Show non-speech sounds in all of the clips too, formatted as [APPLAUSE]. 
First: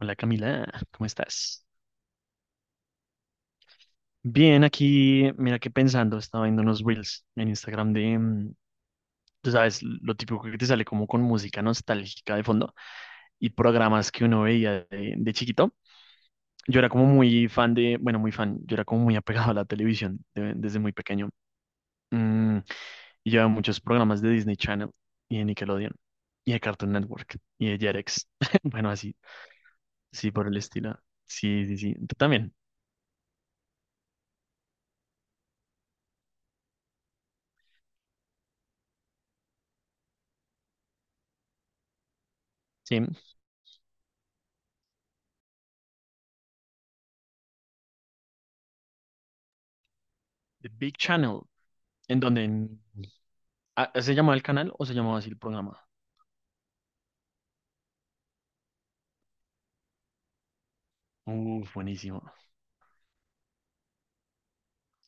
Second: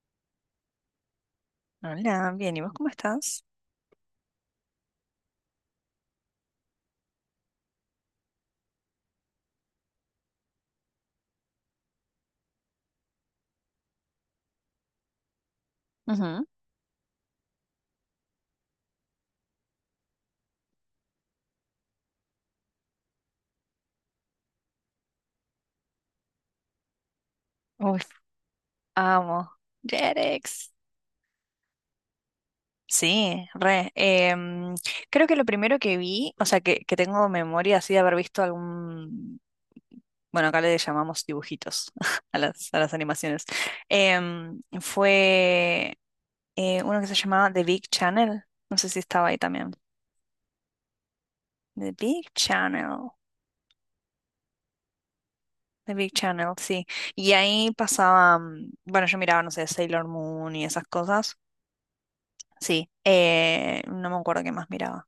Hola Camila, ¿cómo estás? Hola, bien, ¿y vos cómo estás? Bien, aquí, mira que pensando, estaba viendo unos reels en Instagram de, tú sabes, lo típico que te sale como con música nostálgica de fondo y programas que uno veía de chiquito. Ujú. Yo era como muy fan de, bueno, muy fan, yo era como muy apegado a la televisión desde muy pequeño. Mm, y llevaba muchos programas de Disney Channel y de Nickelodeon y de Cartoon Network y de Uy, Jetix. [LAUGHS] Bueno, así, amo. sí, por el Jerex. estilo. Sí, sí, sí. Tú también. Sí, re. Creo que lo primero que vi, o sea, que tengo memoria así de haber visto algún, bueno, acá le llamamos dibujitos [LAUGHS] a las Sí. animaciones. Fue uno que se llamaba The Big Channel, no sé si estaba ahí también. The Big Channel. The ¿En Big donde? Channel. Ah, ¿se llamaba el canal o se llamaba así el programa? The Big Channel, sí. Y ahí pasaba, bueno, yo miraba, no sé, Sailor Moon y esas cosas. Uf, buenísimo. Sí, no me acuerdo qué más miraba.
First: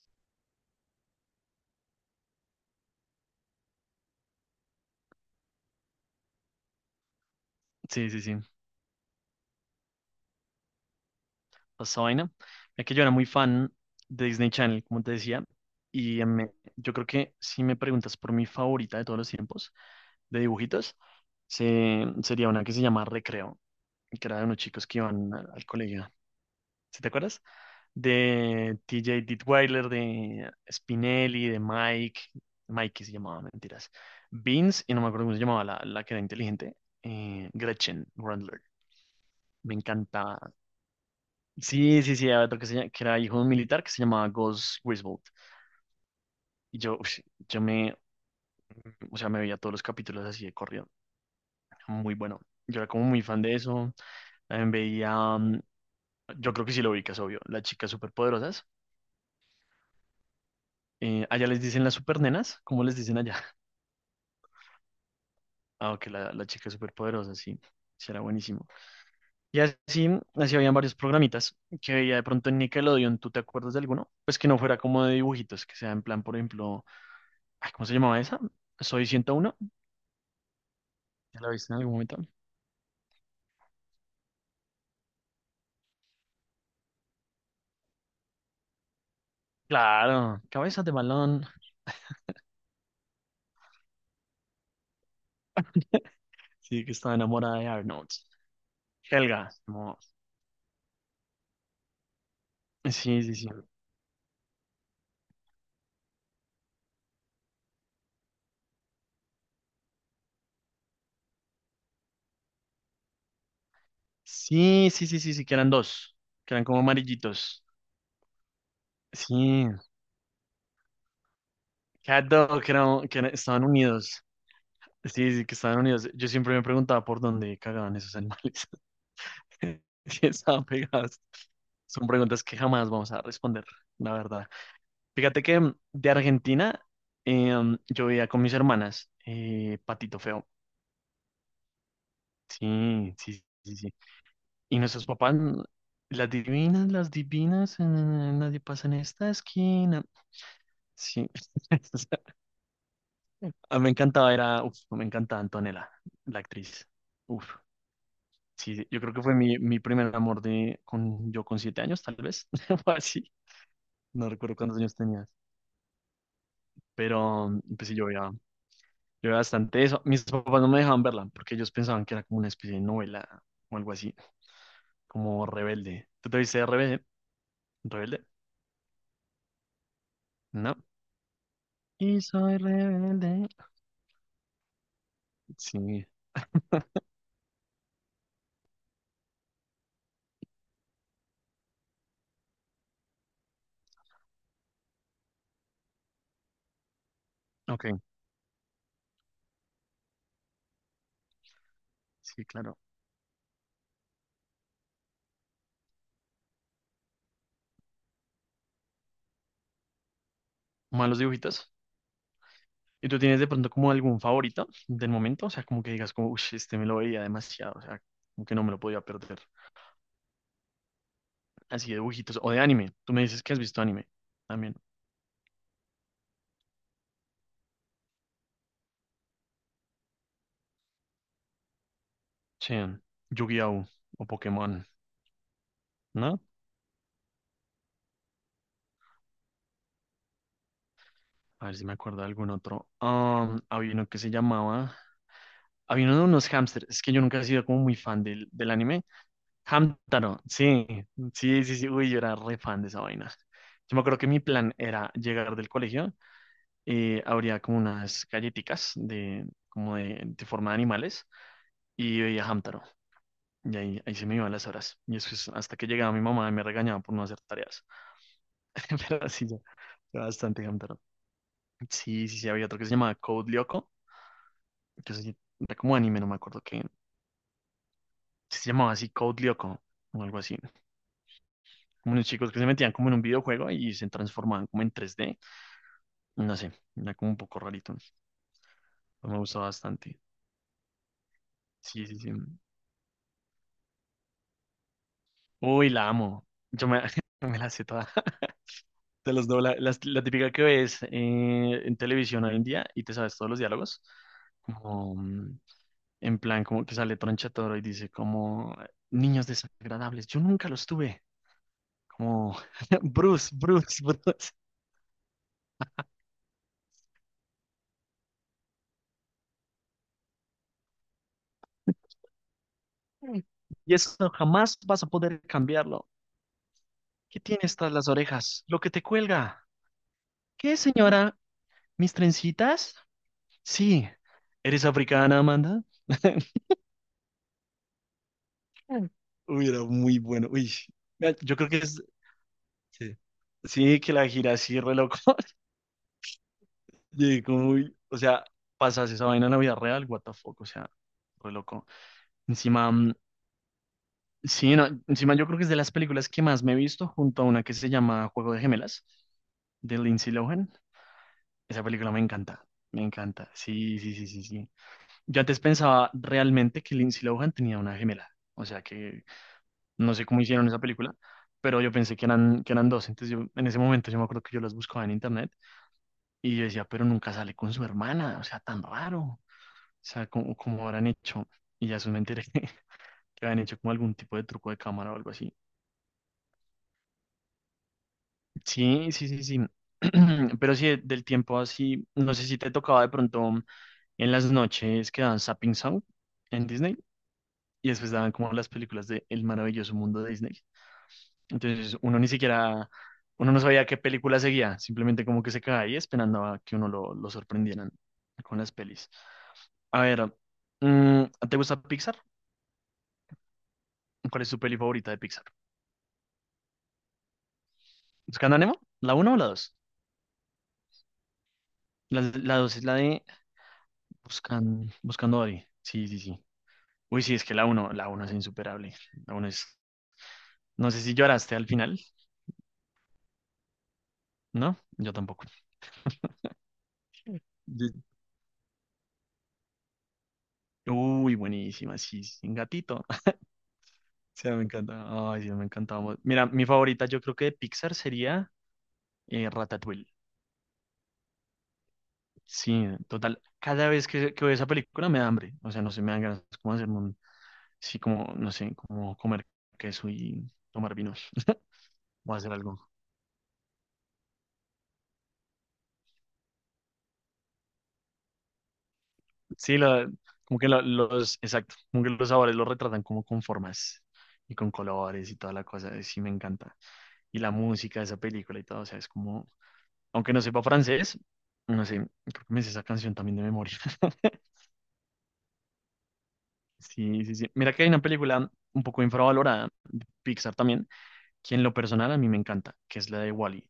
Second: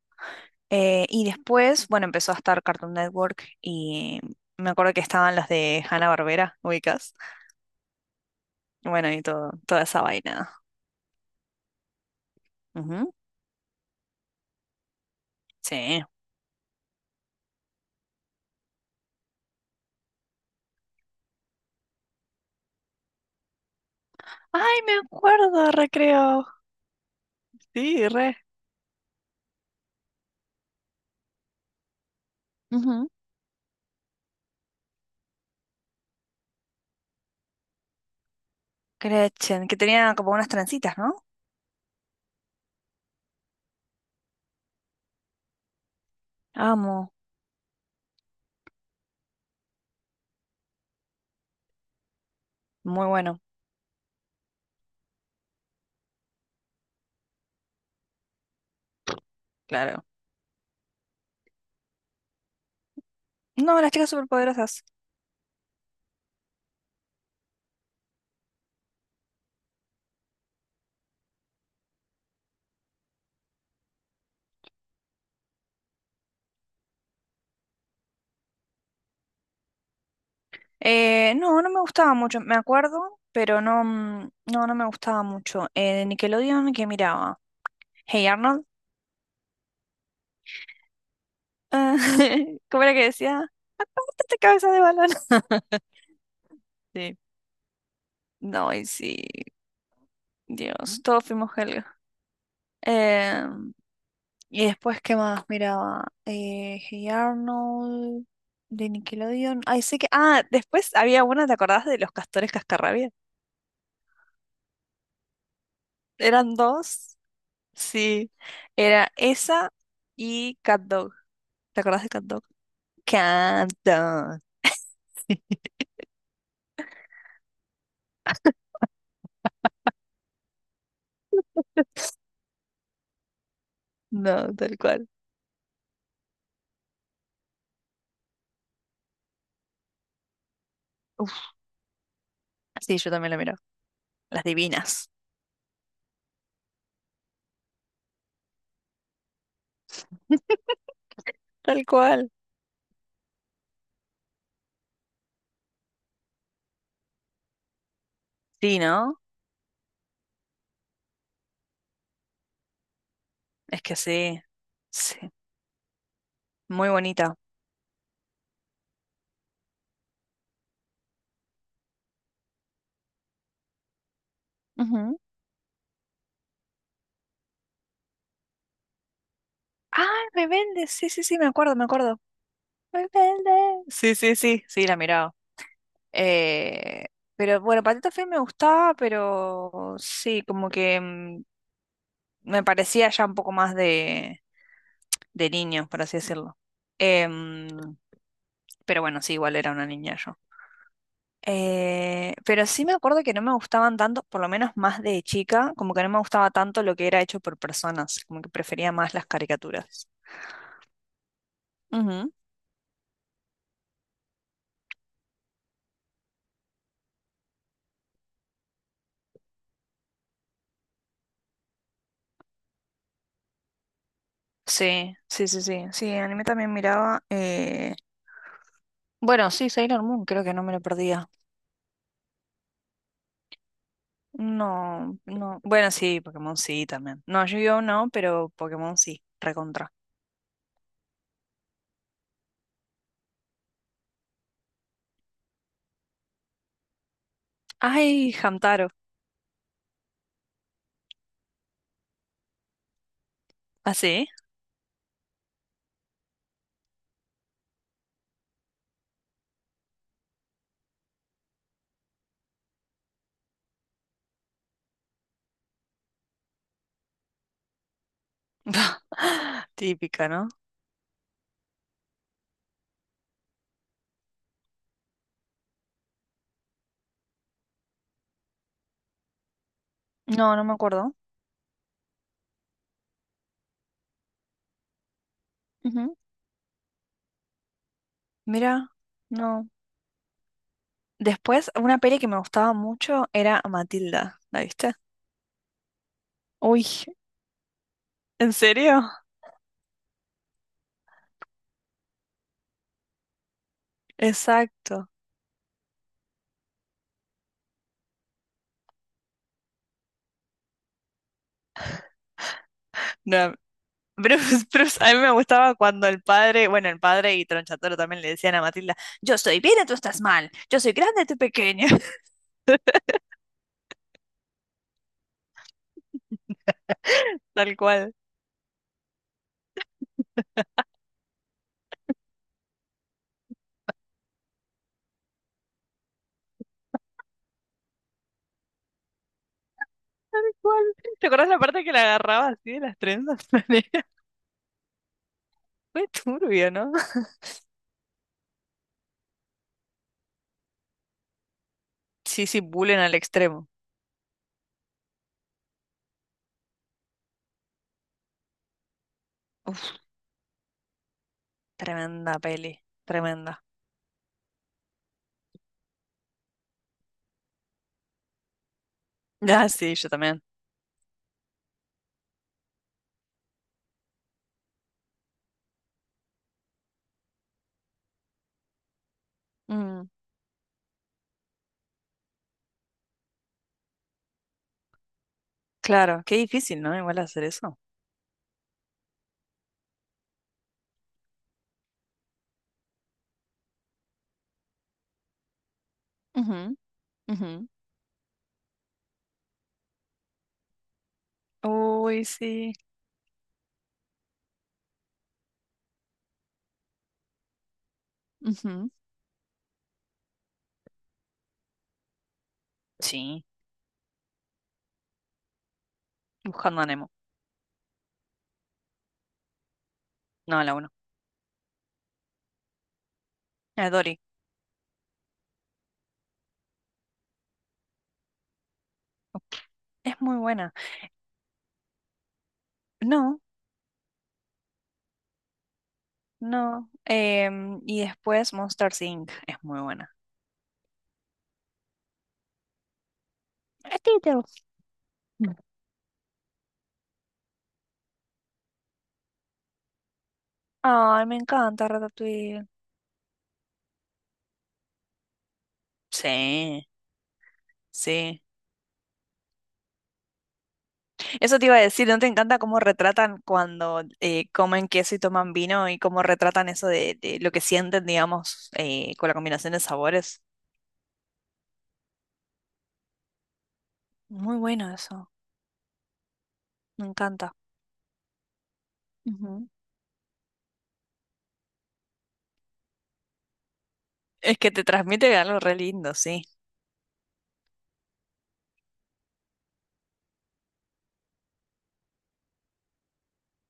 Y después, bueno, empezó a estar Cartoon Network y me acuerdo que estaban las de Hanna-Barbera, ubicas. Sí, sí, sí. Bueno, y toda esa vaina. Esa vaina. Es que yo Ujú. era muy fan de Disney Channel, como te decía. Sí. Y yo creo que si me preguntas por mi favorita de todos los tiempos de dibujitos, sería una que se llama Recreo, que era de unos Ay, chicos me que iban al acuerdo, colegio. recreo. ¿Sí te acuerdas? Sí, re. De TJ Dittweiler, de Spinelli, de Mike. Mike que Ujú. se llamaba, mentiras. Beans, y no me acuerdo cómo se llamaba la que era inteligente. Gretchen Grandler. Gretchen, Me que tenía como encanta. unas trencitas, ¿no? Sí, sí, sí, había otro que, que era hijo de un militar que se llamaba Gus Griswold. Y yo, Amo. ush, yo me, o sea, me veía todos los capítulos así de corrido. Muy bueno. Yo era como Muy muy bueno, fan de eso. También veía, yo creo que sí lo ubicas, obvio, las chicas superpoderosas. claro. Allá les dicen las supernenas, ¿cómo les dicen allá? [LAUGHS] No, las chicas superpoderosas. Ah, ok, la chica superpoderosa, sí, sí era buenísimo. Y así, así habían varios programitas que veía de pronto en Nickelodeon. ¿Tú te acuerdas de alguno? Pues que no fuera como de dibujitos, que sea en plan, por ejemplo, ay, ¿cómo se llamaba esa? Soy 101. ¿Ya la No, no viste en me algún gustaba momento? mucho, me acuerdo, pero no, no me gustaba mucho. De Nickelodeon, ¿qué miraba? Hey Arnold. Claro, cabezas de balón. Ah, [LAUGHS] ¿cómo era que decía? ¡Quítate cabeza de balón! [LAUGHS] [LAUGHS] Sí, que estaba Sí. enamorada de Arnold. No, y sí, Helga. Dios, todos fuimos Helga. Sí, sí, Eh, sí. y después, ¿qué más miraba? Hey Arnold, de Nickelodeon. Ay, sé que. Ah, después había una, ¿te acordás de los castores cascarrabia? Sí, sí, sí, sí, sí, que eran dos. Eran Que eran como dos. amarillitos. Sí, era Sí. esa y Cat Dog. ¿Te acordás de Cat Cat Dog? Dog, que, estaban Cat unidos. Dog. Sí, sí, que [LAUGHS] estaban unidos. Yo siempre me preguntaba por dónde cagaban esos animales. [LAUGHS] Sí, estaban pegadas. Son preguntas que jamás vamos a responder, la verdad. No, tal cual. Fíjate que de Argentina yo veía con mis hermanas Patito Feo. Uf, sí, yo Sí, también la sí, miro. sí, sí. Las Y nuestros divinas. papás, las divinas, nadie pasa en esta esquina. Sí, Tal [LAUGHS] o sea, cual. a mí me encantaba, era, uf, me encantaba Antonella, la actriz. Uf, sí, Sí, sí. Yo creo ¿no? que fue mi, mi primer amor yo con 7 años, tal vez, [LAUGHS] o así. Es que No sí, recuerdo cuántos años sí, tenía. muy bonita. Pero pues sí, yo veía bastante eso. Mis papás no me dejaban verla porque ellos pensaban que era como una especie de novela o algo así, Ujú. como rebelde. ¿Tú te viste rebelde? ¿Rebelde? Ah, No. Rebelde, sí, sí, sí, me acuerdo, me acuerdo. Y soy rebelde. Rebelde. Sí, sí, sí, sí, la miraba. Sí. Eh, [LAUGHS] pero bueno, Patito Feo me gustaba, pero sí, como que me parecía ya un poco más de niño, por así decirlo. Em, Ok, pero bueno, sí, igual era una niña yo. Sí, Pero claro. sí me acuerdo que no me gustaban tanto, por lo menos más de chica, como que no me gustaba tanto lo que era hecho por personas, como que prefería más las caricaturas. Malos dibujitos. Ujú. ¿Y tú tienes de pronto como algún favorito del momento? O sea, como que digas como, uy, este me lo veía demasiado, o sea, como que no me lo podía perder. Así de dibujitos. O de anime. Tú me dices que has visto anime también. Sí, sí, sí, sí. Sí, anime también miraba. Bueno, sí, Sailor Moon, creo que no me lo perdía. Sí. Yu-Gi-Oh! O Pokémon, No, no. Bueno, sí, ¿no? Pokémon sí también. No, Yu-Gi-Oh no, pero Pokémon sí, recontra. A ver si me acuerdo de algún otro. Había uno que se llamaba. Había uno de unos hámsters. Es que yo nunca he sido como muy fan Ay, del Hamtaro. anime. Hamtaro, sí. Sí, sí, sí. Uy, yo era re fan de esa vaina. ¿Ah, Yo me acuerdo sí? que mi plan era llegar del colegio. Habría como unas galletitas de forma de animales. Y veía Hamtaro. Y ahí se me iban las horas. Y eso es hasta que llegaba mi mamá y me regañaba por no hacer tareas. [LAUGHS] Pero sí, yo. [LAUGHS] yo Típica, ¿no? bastante Hamtaro. Sí, sí, sí. Había otro que se llamaba Code Lyoko que era como anime, no me acuerdo que se llamaba así Code Lyoko o algo No, así. no me acuerdo. Como unos chicos que se metían como en un videojuego y se transformaban como en 3D. Ujú. No sé, era como un poco rarito. Mira, Pero me gustó no. bastante. Después, una Sí, peli sí, que sí. me gustaba mucho era Matilda. ¿La viste? Uy, la amo. Uy, Yo me, [LAUGHS] me la sé toda. ¿en serio? [LAUGHS] Te los dobla. La típica que ves en televisión hoy en día y te sabes todos los diálogos. Exacto. Como en plan, como que sale Tronchatoro y dice como niños desagradables. Yo nunca los tuve. Como [LAUGHS] Bruce, No, Bruce, Bruce. Bruce, [LAUGHS] Bruce, a mí me gustaba cuando el padre, bueno, el padre y Tronchatoro también le decían a Matilda, yo estoy bien y tú estás mal, yo soy grande, tú pequeña. [LAUGHS] Mm. Y eso jamás vas a poder cambiarlo. ¿Qué Tal tienes tras las cual, orejas? Lo que te cuelga. ¿Qué, señora? ¿Mis trencitas? Sí. ¿Eres africana, Amanda? [LAUGHS] Mm. Uy, era muy tal bueno. Uy, cual. ¿Te mira, acuerdas yo la creo que parte que la es... agarraba así de las Sí, trenzas? sí, que [LAUGHS] la gira así, re loco. [LAUGHS] Fue turbio, ¿no? [LAUGHS] Y como, uy, o sea, pasas esa vaina en la vida real, what the fuck, o sea, re loco. Sí, sí, Encima, bullying al extremo. sí, no, encima yo creo que es de las películas que más me he visto junto a una que se llama Juego de Gemelas, de Uf, Lindsay Lohan. Esa película me tremenda encanta, peli, me encanta. tremenda. Sí, sí, sí, sí, sí. Yo antes pensaba realmente que Lindsay Lohan tenía una gemela. O sea que Ah, sí, yo no sé cómo también. hicieron esa película, pero yo pensé que eran dos. Entonces yo, en ese momento yo me acuerdo que yo las buscaba en internet y yo decía, pero nunca sale con su hermana. O sea, tan raro. O Mm, sea, como, como habrán hecho. Y ya después me enteré [LAUGHS] que habían hecho como algún tipo de truco de cámara o algo así. claro, qué difícil, ¿no? Igual hacer eso. Sí, sí, sí, sí. [CLEARS THROAT] Pero sí, del tiempo así, no sé si te tocaba de pronto. En las noches que daban Sapping Sound Ujú, en Disney ujú. y después daban como las películas de El maravilloso mundo de Disney. Entonces uno Uy, ni sí. siquiera, uno no sabía qué película seguía, simplemente como que se quedaba ahí esperando a que uno lo sorprendieran con las Ujú. pelis. A ver, mm, ¿te gusta Pixar? Sí, ¿Cuál es tu peli favorita de Pixar? buscando a Nemo. ¿Buscando a Nemo? ¿La uno o la dos? No, la uno. La 2 es la de A Dory. Buscan, Buscando a Dory. Sí, sí, sí. Uy, sí, es que la uno, la uno es insuperable. La uno es... Es muy buena. No sé si lloraste al final, No. ¿no? Yo tampoco. No. Y después Monster Inc. es muy buena. Uy, buenísima, sí, sin gatito. [LAUGHS] Ratito. Sí, me encanta. Ay, sí, me encantaba. Mira, mi favorita yo creo que de Pixar sería Ratatouille. Ay, me encanta Ratatouille. Sí, total. Cada vez que veo esa película me da hambre. O sea, no sé, me dan ganas como Sí, hacer un, sí, como, sí. no sé, como comer queso y tomar vinos Eso te iba a decir, ¿no te o hacer encanta cómo algo. retratan cuando comen queso y toman vino y cómo retratan eso de lo que sienten, digamos, con la combinación Sí, de sabores? como que exacto, como que los sabores los retratan como con formas y Muy con bueno eso, colores y toda la cosa. Sí, me encanta. me Y la encanta. música de esa película y todo, o sea, es como, Ujú. aunque no sepa francés, no sé, creo que me sé esa canción también de memoria. [LAUGHS] Es que te transmite algo re lindo, sí. Sí, sí, sí. Mira que hay una película un poco infravalorada de Pixar también, que en lo personal a mí me encanta, que es la de Wall-E,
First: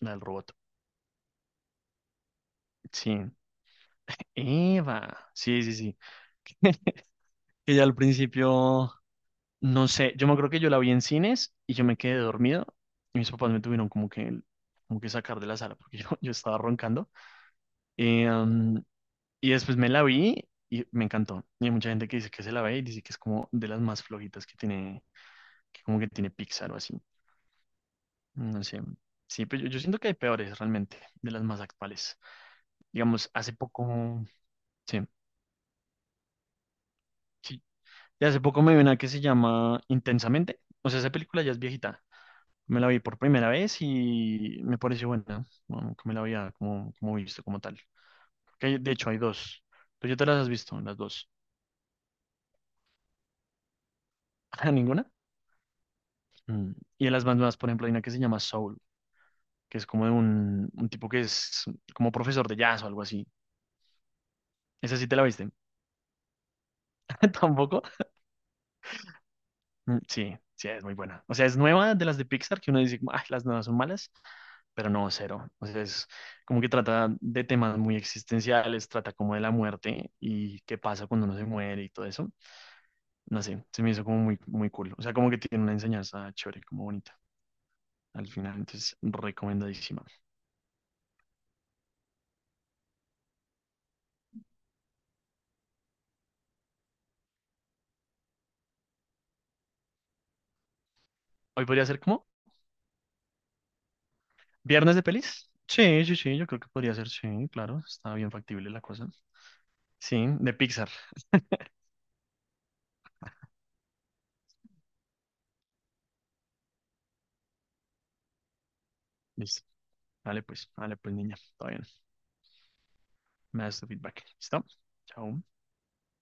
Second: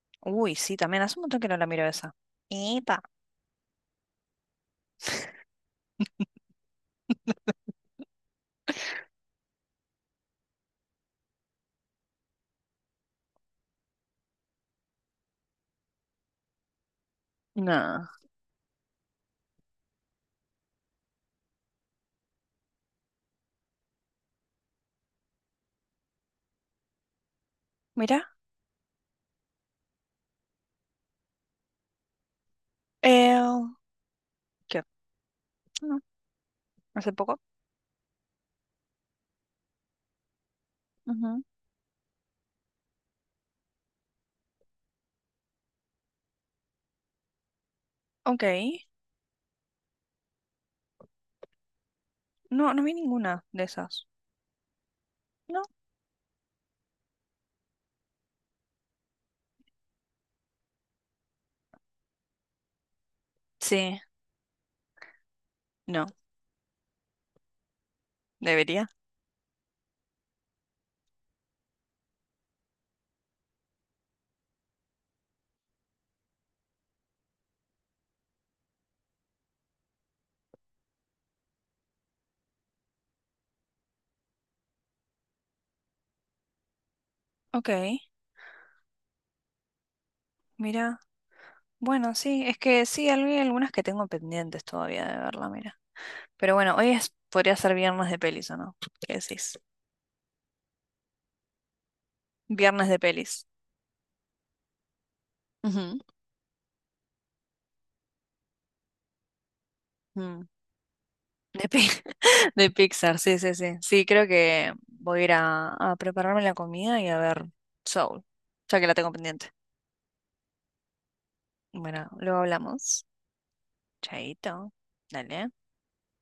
la del robot. Uy, sí, también hace un montón que no la miro esa. Epa. Sí, Eva. Sí, sí, sí. [LAUGHS] Ella al principio, no sé, yo me acuerdo que yo la vi en cines y yo me quedé dormido y mis papás me tuvieron como que sacar de la sala porque [LAUGHS] yo estaba roncando. No. Eh, um, Y después me la vi y me encantó. Y hay mucha gente que dice que se la ve y dice que es como de las más flojitas que tiene, que como que tiene Pixar o así. Mira. No sé. Sí, pero yo siento que hay peores realmente, de las más actuales. Digamos, Eh, hace poco, ¿Qué? sí, Hace poco. sí. Y hace poco me vi una que se llama Intensamente. O sea, esa película Ujú. ya es viejita. Me la vi por primera vez y me pareció buena. Bueno, que me la había como visto como tal. Ok. Que hay- de hecho, hay dos. ¿Tú ya te las has visto, las dos? No, no vi ninguna de esas. [LAUGHS] ¿Ninguna? No. Mm. Y de las más nuevas, por ejemplo, hay una que se llama Soul que es como de un tipo que es como profesor de jazz o algo así. Sí, ¿Esa sí te la viste? no, [LAUGHS] ¿Tampoco? debería. Mm, sí, sí, es muy buena. O sea, es nueva de las de Pixar, que uno dice, como, ay, las nuevas son malas, pero no, cero. O sea, es como que trata de temas muy existenciales, trata como de la muerte y qué pasa cuando uno se muere y todo eso. No sé, se me hizo como muy, muy cool. O sea, como que tiene una enseñanza chévere, como bonita. Ok, Al final, entonces, recomendadísima. mira. Bueno, sí, es que sí, hay algunas que tengo pendientes todavía de verla, mira. Pero bueno, hoy es, podría ser viernes de pelis, ¿o no? ¿Qué decís? Hoy podría ser como Viernes de pelis. viernes de pelis. Ujú. Sí, sí, sí, yo creo que podría ser, sí, claro, está bien factible la cosa. Sí, Mm. de Pixar. De, Pi- [LAUGHS] de Pixar, sí, sí, sí. Sí, creo que voy a ir a prepararme la comida y a ver Soul, ya que la tengo pendiente. Listo. Vale, pues, niña. Está bien. Bueno, luego hablamos. Me das tu feedback. ¿Listo? Chaito. Chao. Dale.